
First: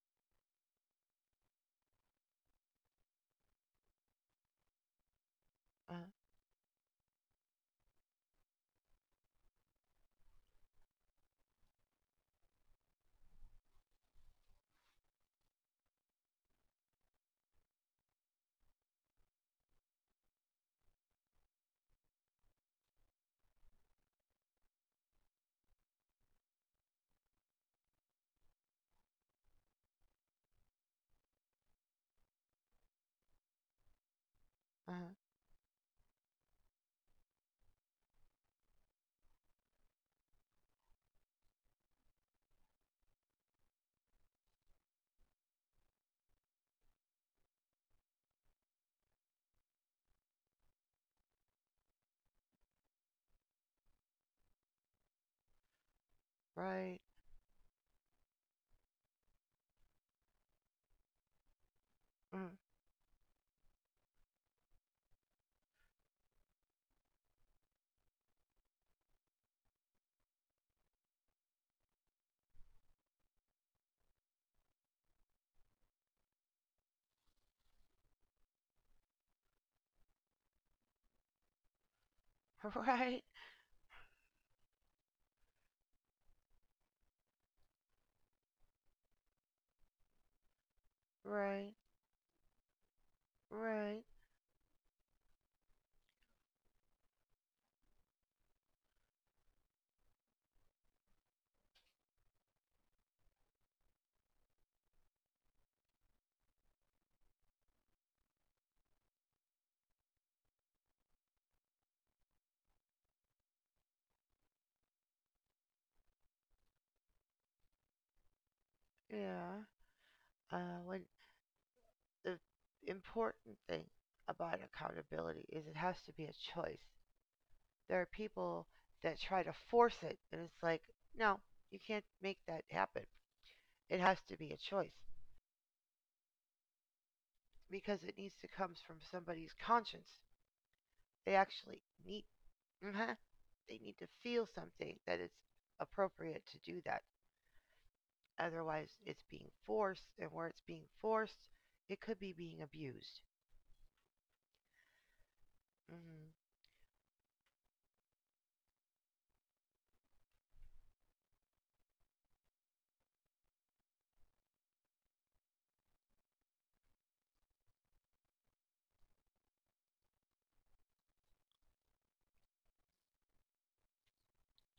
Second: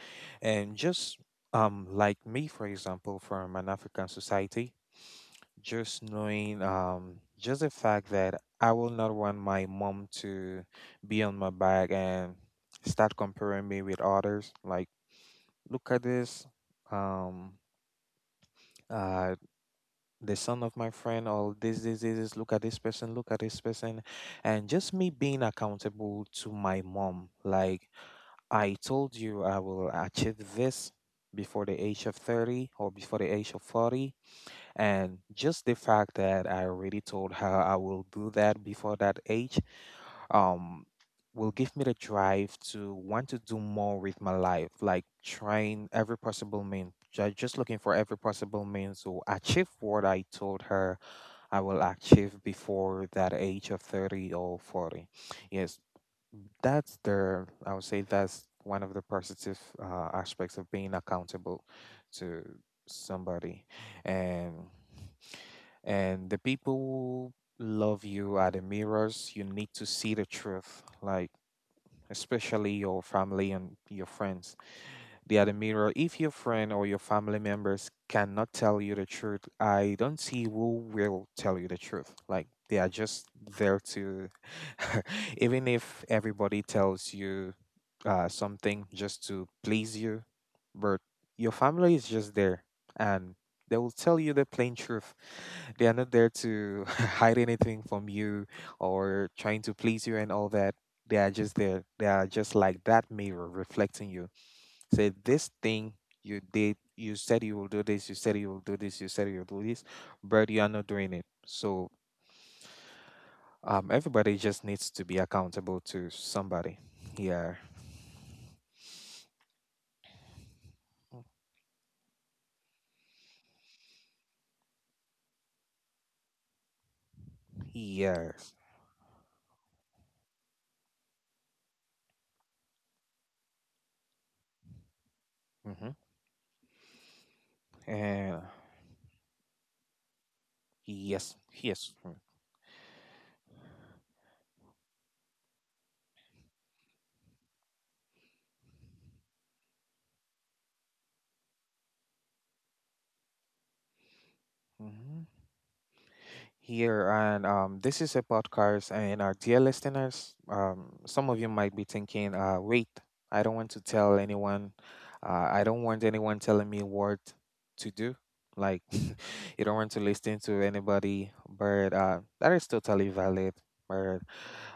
Speaker 2: And just like me, for example, from an African society, just
Speaker 1: huh.
Speaker 2: knowing just the fact that I will not want my mom to be on my back and start comparing me with others. Like, look at this. Um, uh, the son of my friend, or this, look at this person, look at this person and just me being accountable to my mom, like I told you I will achieve this before the age of 30 or before the age of 40.
Speaker 1: Uh-huh.
Speaker 2: And just the fact that I already told her I will do that before that age um, will give me the drive to want to do more with my life, like trying every possible means, just looking for every possible means to achieve what I told her I will achieve before that age of 30 or 40. Yes, that's
Speaker 1: Right.
Speaker 2: the I would say that's one of the positive aspects of being accountable to
Speaker 1: Uh,
Speaker 2: somebody. and and the people who love you are the mirrors you need to see the truth, like especially your family and your friends, the other mirror. If your friend or your family members cannot tell you the truth, I don't see who will tell you the truth. Like they are
Speaker 1: right.
Speaker 2: just there to, even if everybody tells you something just to please you, but your
Speaker 1: Right.
Speaker 2: family is just there, and they will
Speaker 1: Right.
Speaker 2: tell you the plain truth. They are not there to hide anything from you or trying to please you and all that. They are just there. They are just like that mirror reflecting you. Say this thing you did, you said you will do this, you said you will do this, you said you'll do this, but you are not doing it. So everybody just needs to be accountable to somebody. Yeah.
Speaker 1: Yeah. Uh, when the important thing about accountability is it has to be a choice. There are
Speaker 2: Yes.
Speaker 1: people that try to force it, and it's like, no, you can't make that happen. It has to be a choice
Speaker 2: Mm-hmm.
Speaker 1: because it needs
Speaker 2: And
Speaker 1: to come from somebody's conscience. They
Speaker 2: yes,
Speaker 1: actually
Speaker 2: yes.
Speaker 1: need. Uh huh. They need to feel something that it's appropriate to do that. Otherwise, it's being forced, and where it's being forced, it could be being abused.
Speaker 2: Mm-hmm.
Speaker 1: Hmm.
Speaker 2: Here, and this is a podcast. And our dear listeners, some of you might be thinking, "Wait, I don't want to tell anyone. I don't want anyone telling me what to do. Like, you don't want to listen to anybody." But that is totally valid. But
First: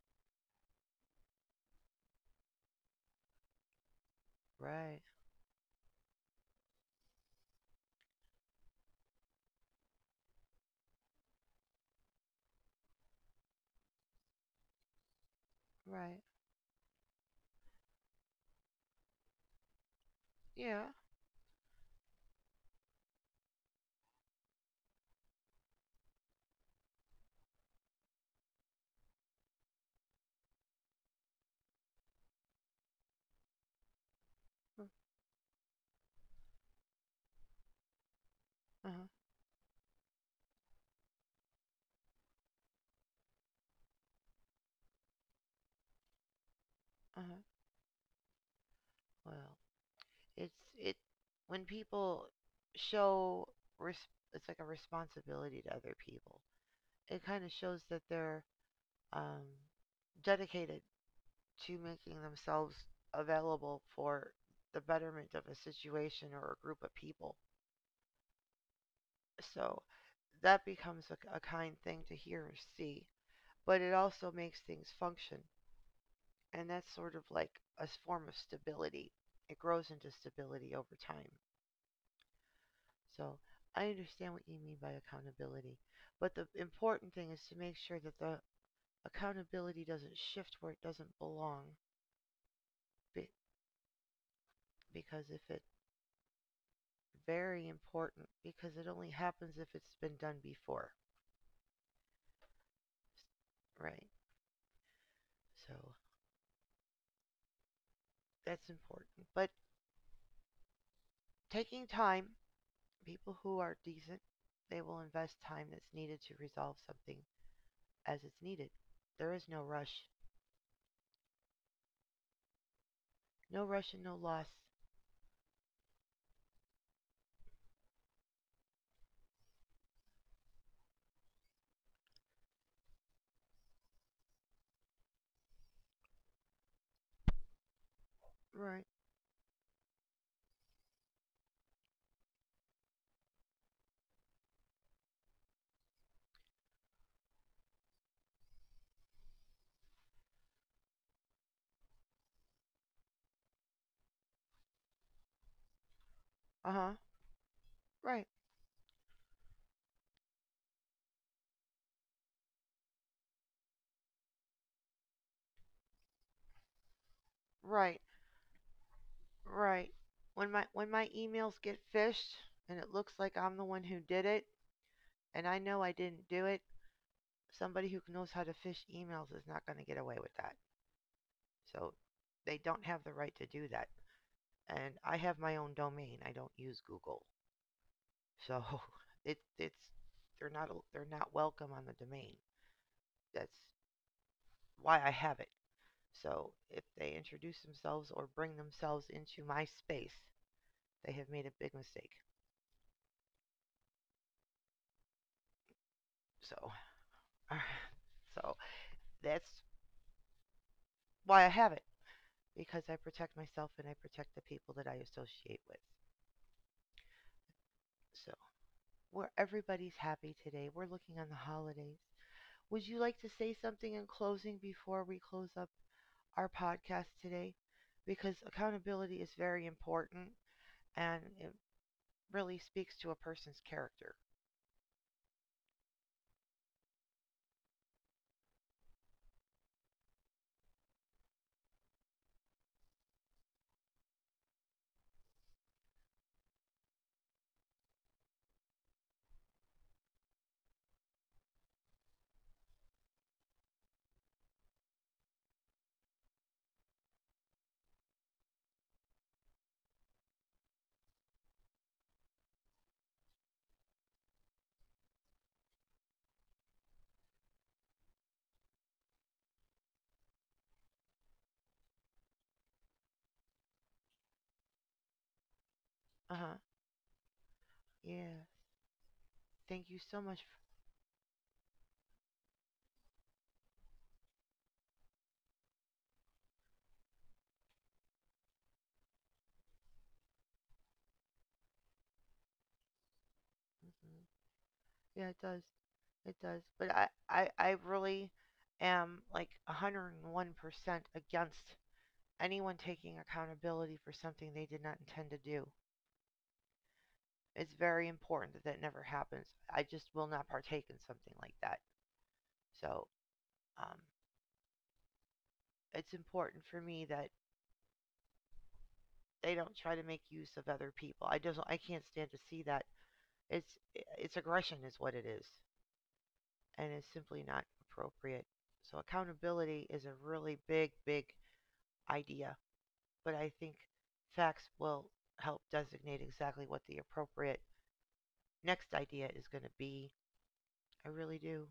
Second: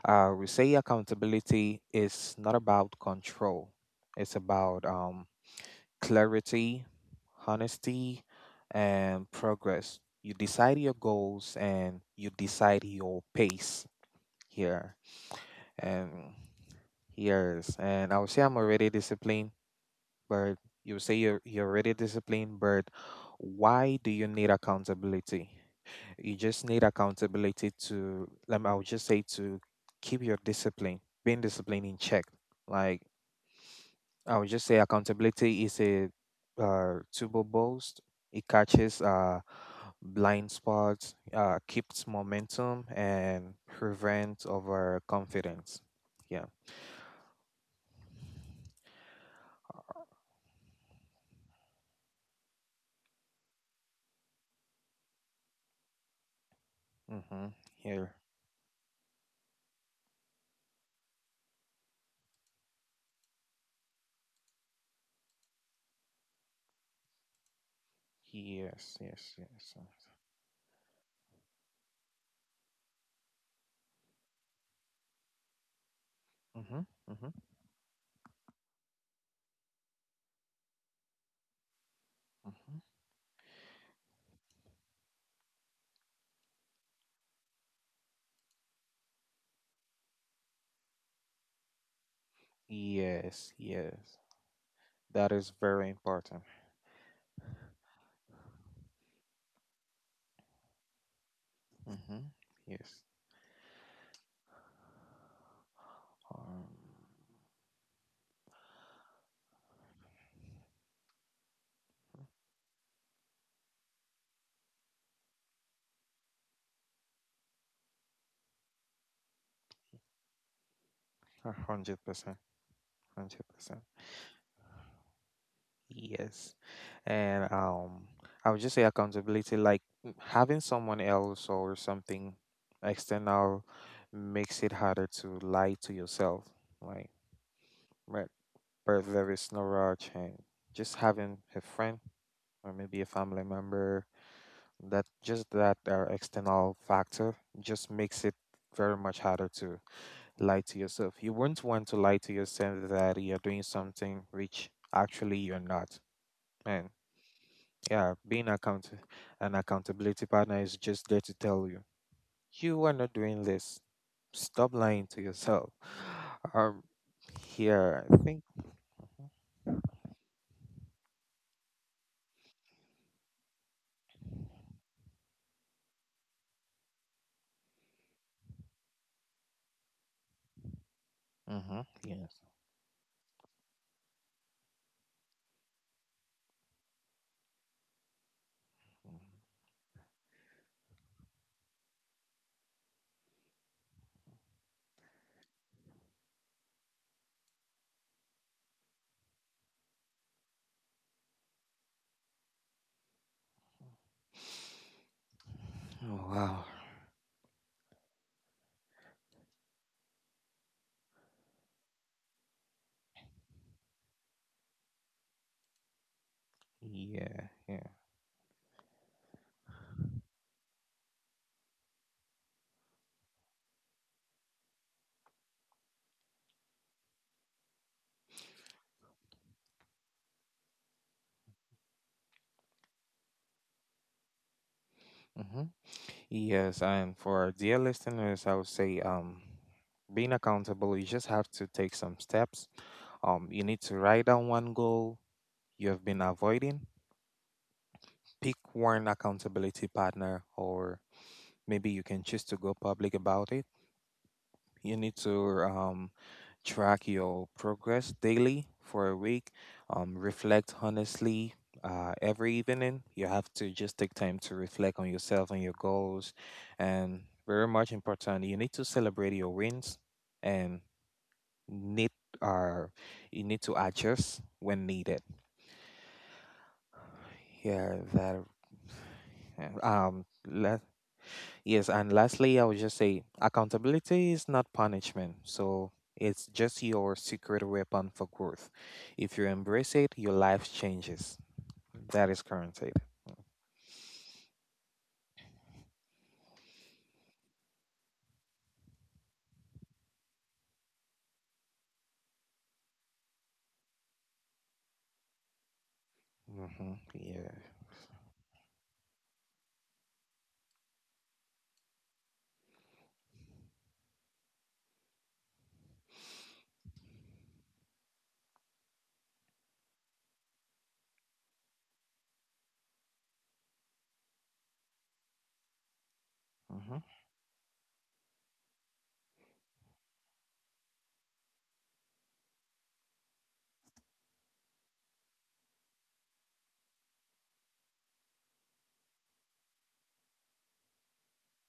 Speaker 2: we say accountability is not about control. It's about
Speaker 1: Right.
Speaker 2: clarity, honesty, and progress. You decide your goals and you decide your pace here. And
Speaker 1: Right.
Speaker 2: years. And I would say I'm already disciplined, but
Speaker 1: Yeah.
Speaker 2: you say you're already disciplined, but why do you need accountability? You just need accountability to let me, I would just say, to keep your discipline, being disciplined in check. Like I would just say
Speaker 1: Uh
Speaker 2: accountability is a turbo boost. It catches
Speaker 1: huh.
Speaker 2: blind spots, keeps momentum, and prevents overconfidence. Yeah.
Speaker 1: Uh huh. Well, it when people show res- it's like a responsibility to other people. It
Speaker 2: Mm-hmm.
Speaker 1: kind of shows that
Speaker 2: Here.
Speaker 1: they're um, dedicated to making themselves available for the betterment of a situation or a group of people.
Speaker 2: Yes. Yes. Yes.
Speaker 1: So that becomes a kind thing to hear or see, but it also makes things function. And
Speaker 2: Mm-hmm.
Speaker 1: that's sort of
Speaker 2: Mm-hmm.
Speaker 1: like a form of stability. It grows into stability over time.
Speaker 2: Mm-hmm.
Speaker 1: So I understand what you mean by accountability. But the important thing is to make sure that the accountability doesn't shift where it doesn't belong. Be-
Speaker 2: Yes. Yes.
Speaker 1: because
Speaker 2: That
Speaker 1: if
Speaker 2: is
Speaker 1: it,
Speaker 2: very important.
Speaker 1: very important, because it only happens if it's been done before.
Speaker 2: Mm-hmm. Yes.
Speaker 1: Right. So
Speaker 2: Um,
Speaker 1: that's important. But taking time, people who are decent, they will invest time that's needed to resolve something as it's needed. There is no rush.
Speaker 2: 100%. Hundred
Speaker 1: No
Speaker 2: percent.
Speaker 1: rush and no loss.
Speaker 2: Yes. And um, I would just say accountability, like having someone else or something external makes it harder to lie to yourself. Like but
Speaker 1: Right.
Speaker 2: but there is no rush, and just having a friend or maybe a family member, that just that external factor just makes it very much harder to lie to yourself. You wouldn't want to lie to yourself that you're doing something which actually you're not.
Speaker 1: Uh huh.
Speaker 2: Yeah,
Speaker 1: Right.
Speaker 2: being account An accountability partner is just there to tell you, you are not doing this. Stop lying to yourself. Um, Here,
Speaker 1: Right.
Speaker 2: I think.
Speaker 1: Right. When my emails get fished and it looks like I'm the one who did it and I know I didn't do it, somebody who knows how to fish emails is not going to get away with that.
Speaker 2: Mm-hmm.
Speaker 1: So
Speaker 2: Yes.
Speaker 1: they don't have the right to do that. And I have my own domain. I don't use Google. So it's they're not welcome on the domain. That's why I have it. So if they introduce themselves or bring themselves into my space, they have made a big mistake.
Speaker 2: Oh,
Speaker 1: So
Speaker 2: wow.
Speaker 1: so that's why I have it, because I protect myself and I protect the people that I associate with.
Speaker 2: Yeah. Yeah.
Speaker 1: So where everybody's happy today. We're looking on the holidays. Would you like to say something in closing before we close up our podcast today, because accountability is very important and it really speaks to a person's character.
Speaker 2: Mm-hmm. Yes, and for our dear listeners, I would say being accountable, you just have to take some steps. You need to write down one goal you have been avoiding, pick one accountability partner, or maybe you can choose to go public about it. You need to track your progress daily for a week, reflect honestly. Every evening, you have to just take time to reflect on yourself and your goals. And very much important, you need to celebrate your wins and need are you need to adjust when needed.
Speaker 1: Uh huh.
Speaker 2: Yeah, that.
Speaker 1: Yeah.
Speaker 2: Yeah,
Speaker 1: Thank you so much. For,
Speaker 2: Let yes, and lastly, I would just say accountability is not punishment. So it's just your secret weapon for growth. If you embrace it, your life changes. That is guaranteed.
Speaker 1: Mhm. Yeah, it does. It does. But I really am like 101% against anyone taking accountability for something they did not intend to do.
Speaker 2: Mm-hmm. Yeah.
Speaker 1: It's very important that that never happens. I just will not partake in something like that. So um, it's important for me that they don't try to make use of other people. I can't stand to see that. It's it's aggression is what it is, and
Speaker 2: Mm-hmm.
Speaker 1: it's simply not appropriate. So accountability is a really big idea, but I think facts will help designate exactly what the appropriate next idea is going to be. I really do.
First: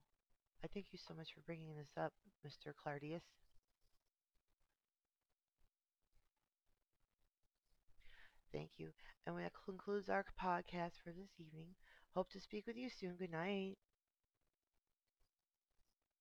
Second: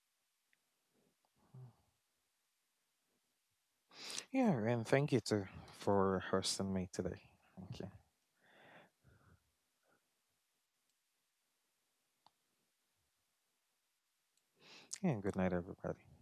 Speaker 1: I thank you so much for bringing this up, Mr. Clardius.
Speaker 2: Yeah, and thank you too for hosting me today. Okay.
Speaker 1: Thank you. And that concludes our podcast for this evening. Hope to speak with you soon. Good night.
Speaker 2: And good night, everybody.